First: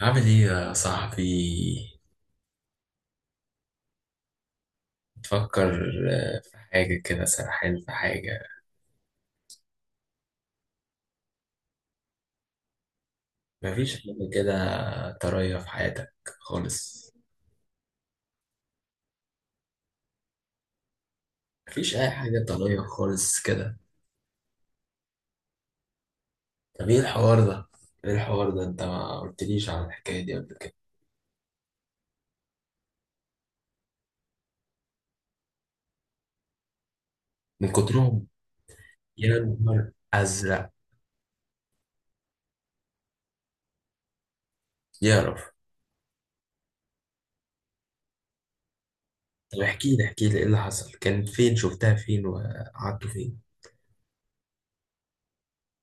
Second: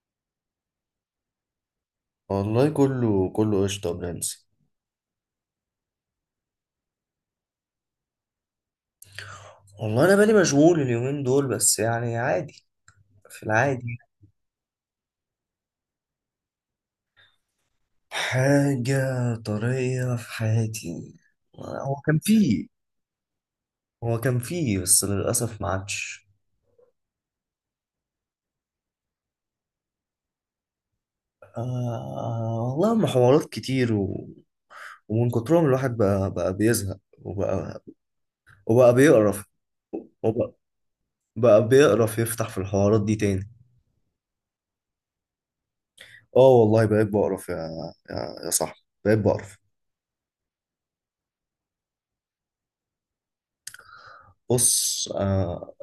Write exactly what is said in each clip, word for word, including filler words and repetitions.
عامل ايه يا صاحبي؟ والله كله كله قشطة يا برنس. تفكر حاجة كده، سرحان في حاجة. والله انا بالي مشغول اليومين دول بس يعني عادي في العادي. مفيش حاجة كده طرية في حياتك خالص؟ حاجة طرية في حياتي؟ هو مفيش أي كان حاجة فيه طرية خالص كده؟ هو كان فيه بس للأسف ما عادش. طب ايه الحوار ده؟ ايه الحوار ده، انت ما قلتليش عن الحكاية دي قبل كده. آه والله هم حوارات كتير. و... ومن كترهم الواحد بقى بقى بيزهق، من وبقى كترهم. وبقى يا بيقرف، نهار وبقى أزرق. بقى بيقرف يفتح في الحوارات دي تاني. يعرف. اه والله بقيت بقرف يا يا, يا صاحبي، بقيت بقرف. طب احكي لي احكي لي ايه اللي حصل، كان فين، شفتها فين، وقعدتوا فين؟ بص. آه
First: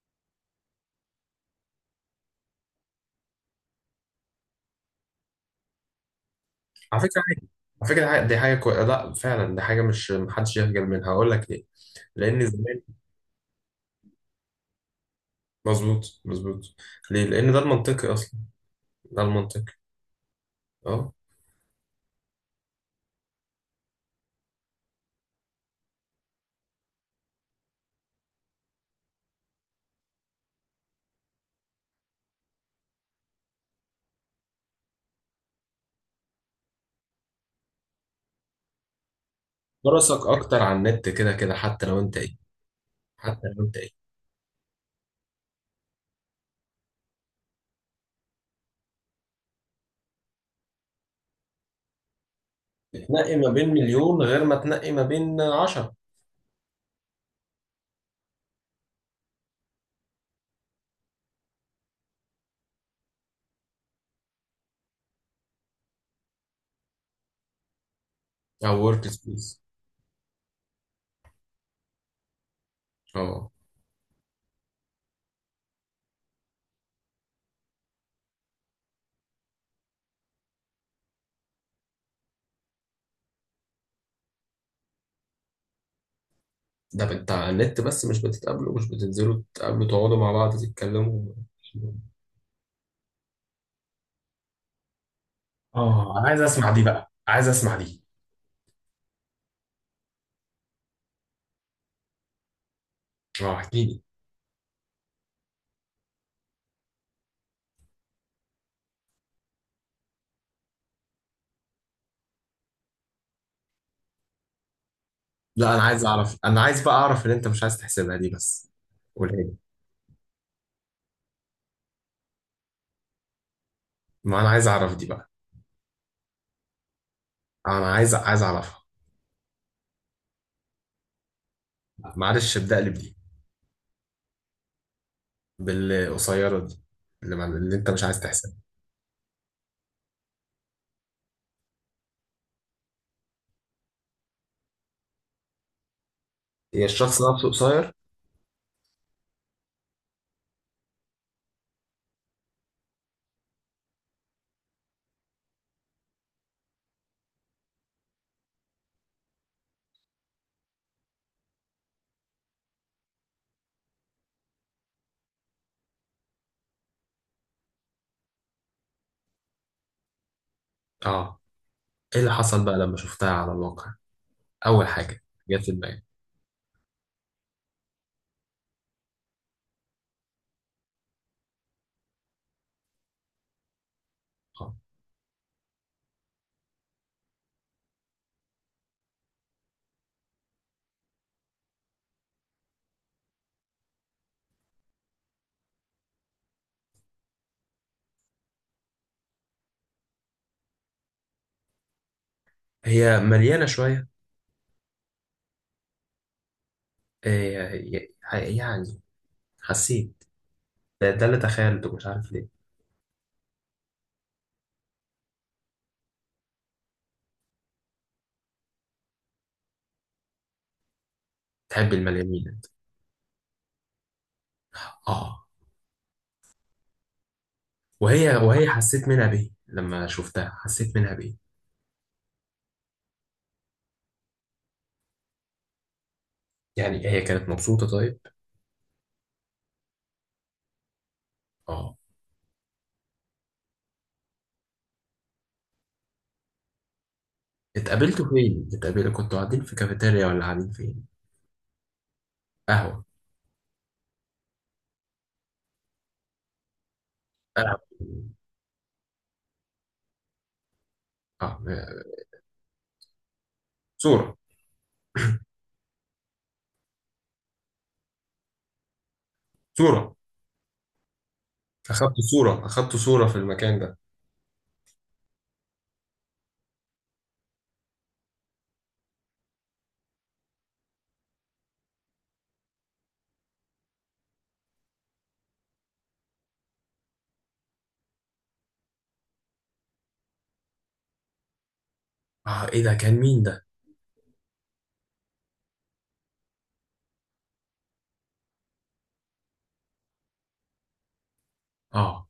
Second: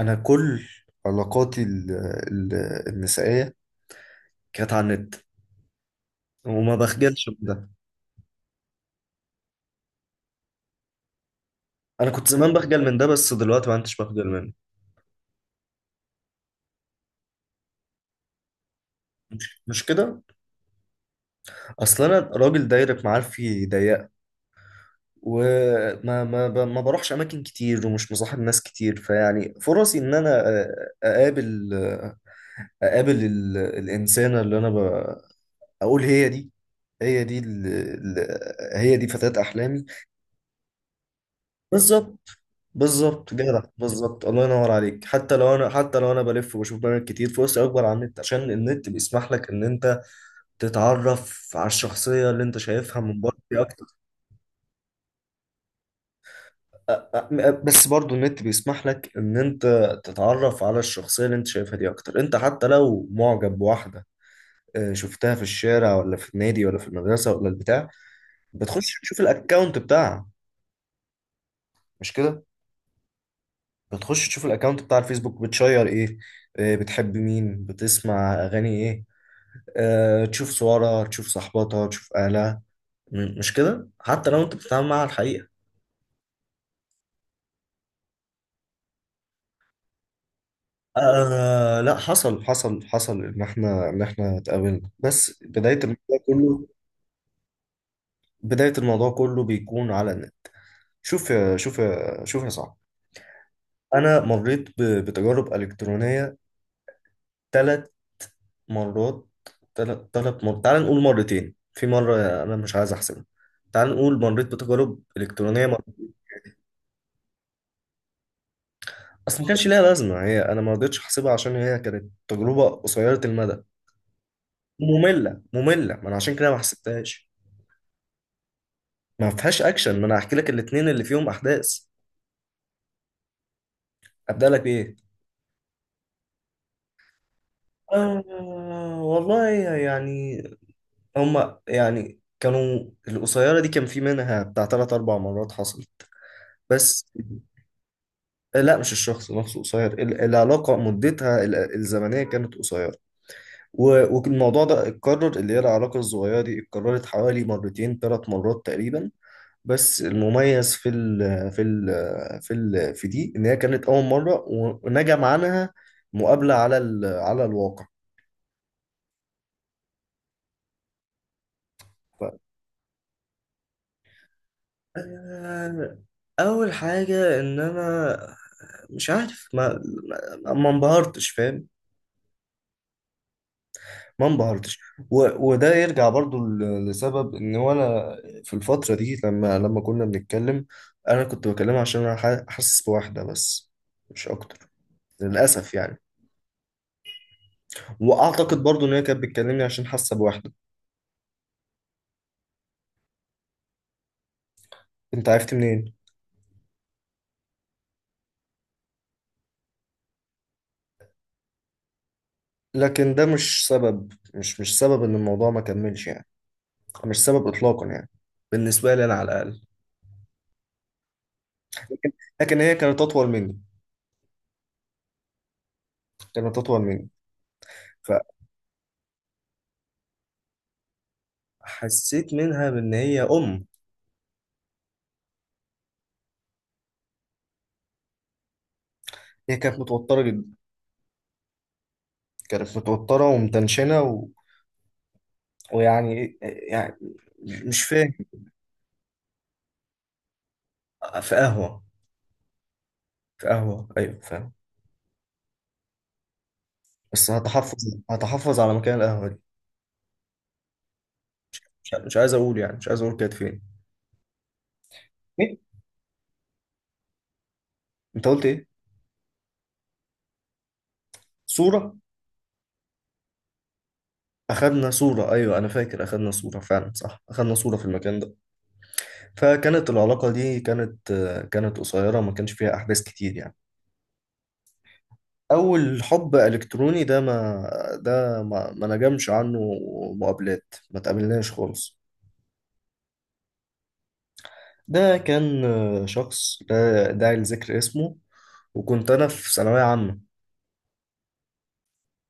انا كل علاقاتي ال- ال- النسائيه كانت على النت، وما على فكرة بخجلش من حاجة ده. على فكرة حاجة- دي حاجة كويسة، لا فعلا دي حاجة مش محدش يخجل منها، هقول لك ليه. انا كنت لأن زمان زمان. بخجل من ده، بس دلوقتي ما عدتش بخجل منه. مظبوط مظبوط. ليه؟ لان ده المنطقي اصلا، ده المنطقي. مش كده؟ اه. اصل انا راجل دايرة معارفي ضيقه، وما ما ب- ما بروحش اماكن كتير، ومش مصاحب ناس كتير، فيعني فرصي ان انا أ- اقابل اقابل ال- الانسانه اللي انا ب- اقول هي دي هي دي ال- ال- هي دي فتاة احلامي. فرصك اكتر على النت كده كده، حتى لو انت بالظبط. ايه، بالظبط حتى جدع، لو انت ايه، بالظبط، الله ينور عليك. حتى لو انا حتى لو انا بلف وبشوف برامج كتير، فرصي اكبر على النت، عشان النت بيسمح لك ان انت تتعرف على الشخصيه اللي انت شايفها من بره تنقي ما بين اكتر. مليون غير ما تنقي ما بين عشرة. أ- أ- بس برضو النت بيسمح لك ان انت تتعرف على الشخصيه اللي انت شايفها دي اكتر. انت حتى لو معجب بواحده، آه، شفتها في الشارع، ولا في النادي، ولا في المدرسه، ولا البتاع، او بتخش ورك تشوف سبيس. الاكونت بتاعها. مش كده؟ اه. بتخش تشوف الاكونت بتاع الفيسبوك بتشير ايه، آه، بتحب مين، بتسمع اغاني ايه، آه، تشوف صورها، تشوف صحباتها، تشوف اهلها. م- مش كده، حتى لو انت بتتعامل معاها على الحقيقة. ده انت على النت بس، مش بتتقابلوا، مش بتنزلوا تقابلوا تقعدوا مع بعض تتكلموا؟ آه لا، حصل حصل حصل ان احنا ان احنا اتقابلنا، بس بداية الموضوع اه انا عايز كله اسمع دي بقى، عايز اسمع دي. بداية الموضوع كله بيكون على النت. شوف يا شوف يا شوف يا صاحبي. اه احكي لي. انا مريت ب- بتجارب الكترونية ثلاث مرات. ثلاث ثلاث مرات. تعال نقول مرتين، في مرة انا مش عايز احسبها. تعال نقول مريت بتجارب الكترونية، لا انا عايز اعرف، انا عايز بقى اعرف ان انت مش عايز تحسبها دي، بس قولها بس ما لي. كانش ليها لازمه، هي انا ما رضيتش احسبها عشان هي كانت تجربه قصيره المدى، ما انا عايز اعرف دي بقى. ممله ممله، ما انا عشان كده ما حسبتهاش. انا عايز عايز اعرفها. ما فيهاش اكشن، ما انا هحكي لك الاثنين اللي فيهم احداث. معلش ابدا لي بدي، ابدا لك بايه؟ بالقصيرة دي، اللي, مع... اللي انت مش عايز تحسبها. آه والله يعني، هما يعني كانوا، القصيره دي كان في منها بتاع ثلاث اربع مرات حصل، هي بس. الشخص نفسه قصير؟ لا مش الشخص نفسه قصير، ال- العلاقه مدتها ال- الزمنيه كانت قصيره. و- والموضوع ده اتكرر، اللي هي العلاقة الصغيرة دي اتكررت حوالي مرتين، ثلاث مرات تقريبا. بس المميز في ال في ال في ال في دي ان هي كانت اول مره، ونجم عنها مقابله على ال على الواقع. اه ايه اللي ف... حصل بقى لما شفتها على الواقع؟ اول حاجة جت في آه، دماغي. اول حاجه ان انا مش عارف، ما ما ما انبهرتش، فاهم؟ ما اه انبهرتش. و... وده يرجع برضو ل- لسبب ان، وانا في الفتره دي، لما لما كنا بنتكلم، انا كنت بكلمها عشان انا ح- حاسس بواحده بس، مش اكتر، للاسف يعني. واعتقد برضو ان هي كانت بتكلمني عشان حاسه بواحده. هي مليانة شوية؟ انت عرفت منين؟ إيه ي- يعني حسيت. ده, ده اللي تخيلته، مش عارف ليه. لكن ده مش سبب، مش مش سبب ان الموضوع ما كملش يعني، مش سبب اطلاقا يعني، بالنسبه لي انا على الاقل. تحب لكن المليانين لكن انت؟ هي كانت اطول مني. اه كانت اطول مني. وهي وهي حسيت منها بيه، لما شفتها حسيت منها بيه. فحسيت منها بان هي ام يعني هي كانت مبسوطة طيب؟ هي كانت متوتره جدا. اه. كانت متوتره ومتنشنه، و... ويعني ايه- يعني مش فاهم. اتقابلتوا فين؟ اتقابلتوا كنتوا قاعدين في كافيتيريا ولا قاعدين فين؟ في قهوه. قهوة. في قهوه، ايوه فاهم. بس قهوة. هتحفظ هتحفظ على مكان القهوه دي، اه. مش مش عايز اقول، يعني مش عايز اقول كانت فين. صورة. ايه؟ انت قلت ايه؟ صورة. صوره؟ اخدت صورة، اخدت صورة في المكان ده. أخدنا صورة، أيوة، أنا فاكر أخدنا صورة فعلا، صح، أخدنا صورة في المكان ده. فكانت العلاقة دي كانت كانت قصيرة، ما كانش فيها أحداث كتير يعني. أول حب إلكتروني ده ما ده ما, ما نجمش عنه، مقابلات، ما تقابلناش خالص. اه ايه ده، كان مين ده؟ ده كان شخص لا داعي لذكر اسمه. وكنت أنا في ثانوية عامة. اه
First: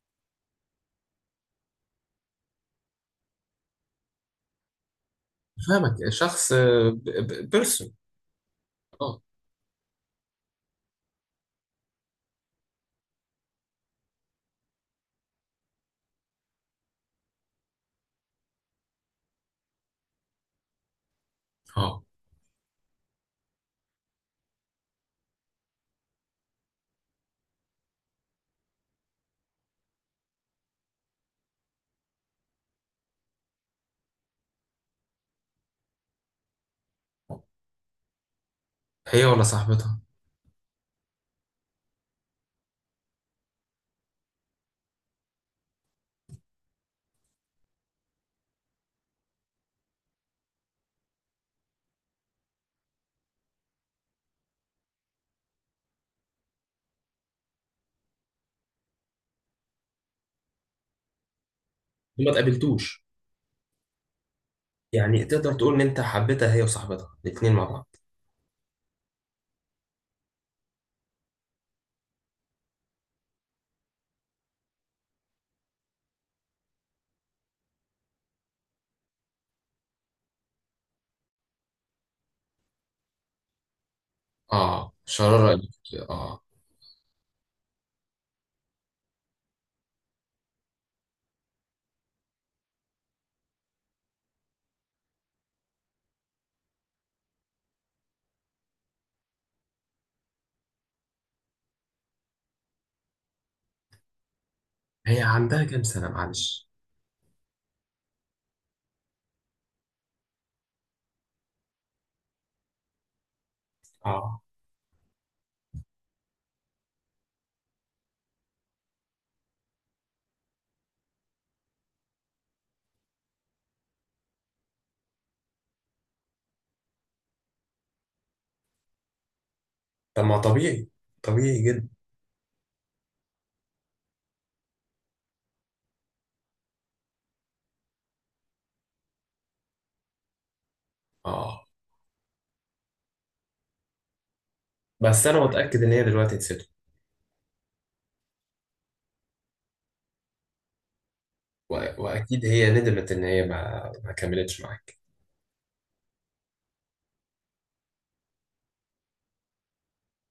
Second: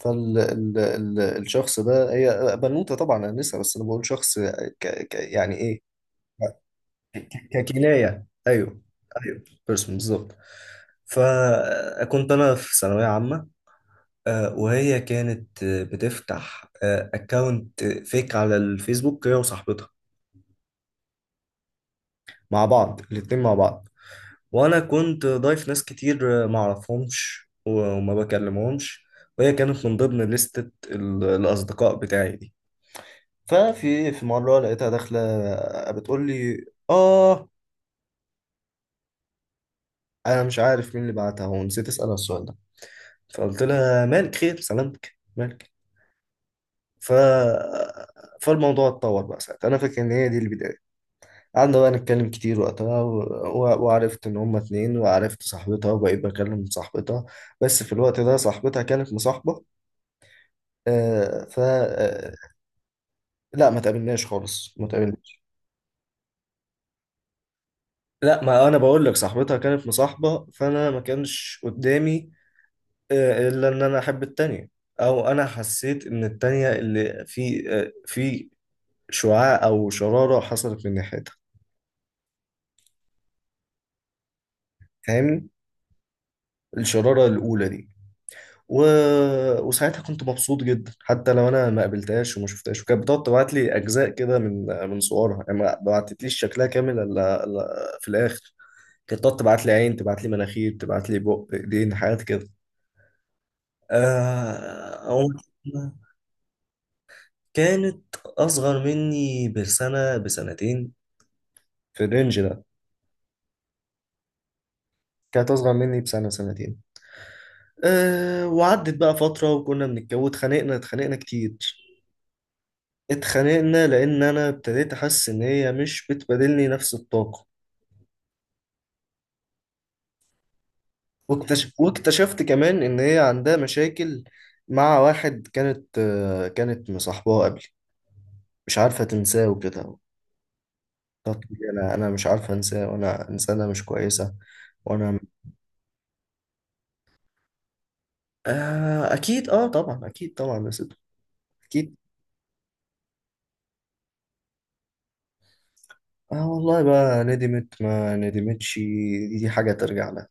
فالشخص ده هي بنوتة طبعا، أنا لسه، بس أنا بقول شخص ك، ك يعني إيه، فاهمك. شخص. بيرسون. ككناية، أيوه. اه. أيوه، بيرسون بالظبط. فكنت أنا في ثانوية عامة. آه، وهي كانت آه، بتفتح أكاونت فيك على الفيسبوك، هي وصاحبتها اه مع بعض، الاتنين مع بعض. وأنا كنت ضايف ناس كتير آه، معرفهمش، و- وما بكلمهمش. وهي كانت من ضمن لستة ال- الأصدقاء بتاعي دي. ففي في مرة لقيتها داخلة بتقول لي آه. هي ولا صاحبتها؟ أنا مش عارف مين اللي بعتها، ونسيت أسألها السؤال ده. فقلت لها مالك، خير، سلامتك، مالك؟ ف فالموضوع اتطور بقى ساعتها، انا فاكر ان هي دي البدايه. قعدنا بقى نتكلم كتير وقتها، و... و... وعرفت ان هما اتنين، وعرفت صاحبتها، وبقيت بكلم صاحبتها. بس في الوقت ده صاحبتها كانت مصاحبه. آه ف ما آه، تقابلتوش؟ لا، ما تقابلناش خالص، ما يعني تقابلناش. تقدر تقول ان انت حبيتها هي وصاحبتها الاثنين مع بعض؟ لا، ما انا بقول لك صاحبتها كانت مصاحبه، فانا ما كانش قدامي، آه، الا ان انا احب التانية، او انا حسيت ان التانية اللي في، آه، في شعاع أو شرارة حصلت من ناحيتها. اه فاهمني؟ شرارة قلبك. اه. الشرارة الأولى دي. و... وساعتها كنت مبسوط جدا، حتى لو أنا ما قابلتهاش وما شفتهاش، وكانت بتقعد تبعت لي أجزاء كده من من صورها، يعني ما بعتتليش شكلها كامل إلا إلا في الآخر. كانت تقعد تبعت لي عين، تبعت لي مناخير، تبعت لي بق، إيدين، حاجات كده. آه... هي أو... عندها كام سنة معلش؟ كانت أصغر مني بسنة، بسنتين، في الرينج ده. اه. كانت أصغر مني بسنة، سنتين. أه، وعدت بقى فترة، وكنا بنتجوز، اتخانقنا اتخانقنا كتير. اتخانقنا لأن أنا ابتديت أحس إن هي مش بتبادلني نفس الطاقة. طب ما طبيعي، طبيعي واكتشف جدا. واكتشفت كمان إن هي عندها مشاكل مع واحد، كانت آه، كانت مصاحباه قبل، مش عارفة تنساه وكده. طب اه أنا، أنا مش عارفة أنساه، وأنا إنسانة مش كويسة، وأنا... بس انا متأكد ان هي دلوقتي نسيته. آه أكيد، أه طبعا، أكيد طبعا يا سيدي، و... أكيد. واكيد هي ندمت ان هي ما ما كملتش معاك. اه والله، بقى ندمت ما ندمتش، دي, دي حاجة ترجع لها.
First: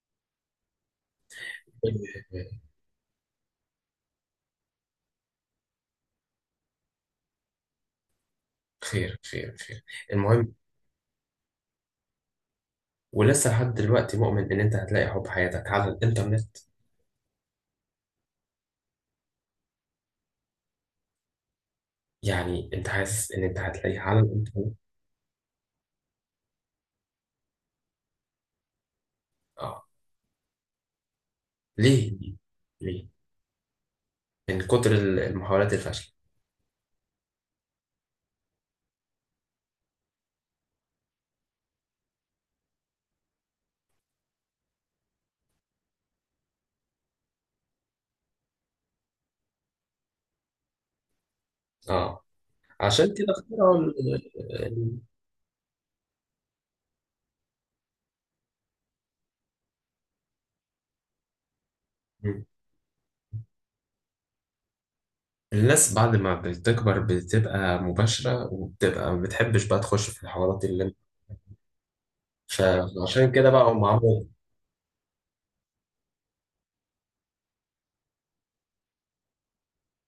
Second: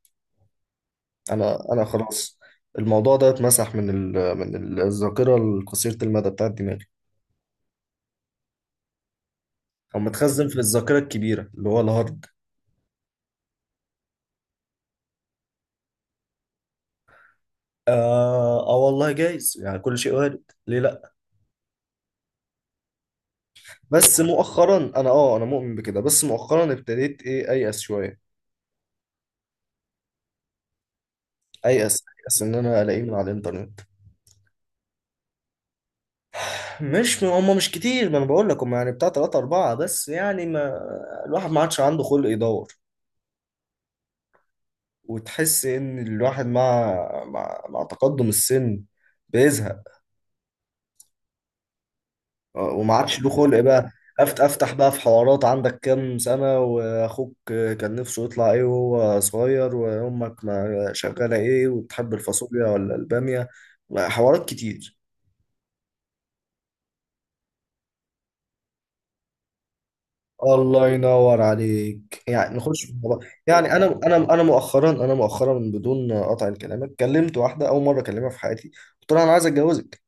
انا انا خلاص. الموضوع ده اتمسح من ال... من ال- الذاكره القصيره المدى بتاعت دماغي، خير خير خير. او متخزن المهم، في الذاكره الكبيره، اللي هو الهارد. ولسه لحد دلوقتي مؤمن ان انت هتلاقي حب حياتك على الانترنت؟ آه، اه والله جايز يعني، كل شيء وارد، ليه لا؟ يعني انت حاسس ان انت هتلاقيه بس على الانترنت؟ مؤخرا انا اه انا مؤمن بكده، بس مؤخرا ابتديت ايه، ايأس شويه، اه. ايأس ليه؟ ايأس ان انا الاقيه ليه؟ من على الانترنت. من كتر ال- المحاولات الفاشله؟ مش هم مش كتير، ما انا بقول لك هم يعني بتاع ثلاثة أربعة بس، يعني ما الواحد ما عادش عنده خلق يدور، وتحس ان الواحد، مع مع, مع تقدم السن بيزهق، اه. آه، وما عشان عادش كده له خلق اخترعوا بقى. ال- أفت افتح بقى ال- في حوارات، عندك كام سنة، واخوك كان نفسه يطلع ايه وهو صغير، وامك ما شغالة ايه، وبتحب ال- الفاصوليا ولا البامية، حوارات كتير. الناس بعد ما بتكبر بتبقى مباشره وبتبقى ما بتحبش بقى تخش في الحوارات اللي الله انت. ينور عليك، يعني نخش في الموضوع. فعشان كده بقى يعني هم انا انا عملوا. انا مؤخرا انا مؤخرا بدون قطع كلامك، كلمت واحده اول مره اكلمها في حياتي، قلت لها انا عايز اتجوزك.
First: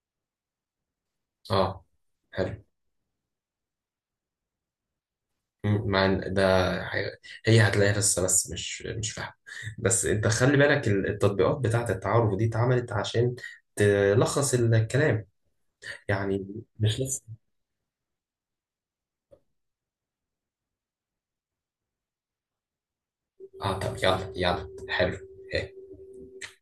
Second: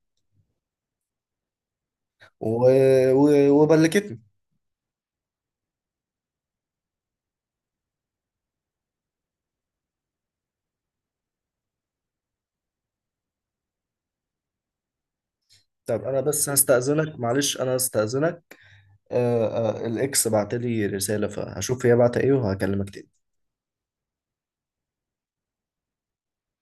اه. حلو. و... و... وبلكتني. مم، مع ال- ده. حاجة-. هي هتلاقيها لسه، بس مش مش فاهمة. بس انت خلي بالك ال- التطبيقات بتاعة التعارف دي اتعملت عشان تلخص الكلام، طب انا يعني بس مش هستأذنك، لسه. معلش انا هستأذنك، آه، آه، الاكس بعت لي رسالة، فهشوف هي بعت ايه، وهكلمك تاني. اه طب يلا يلا حلو.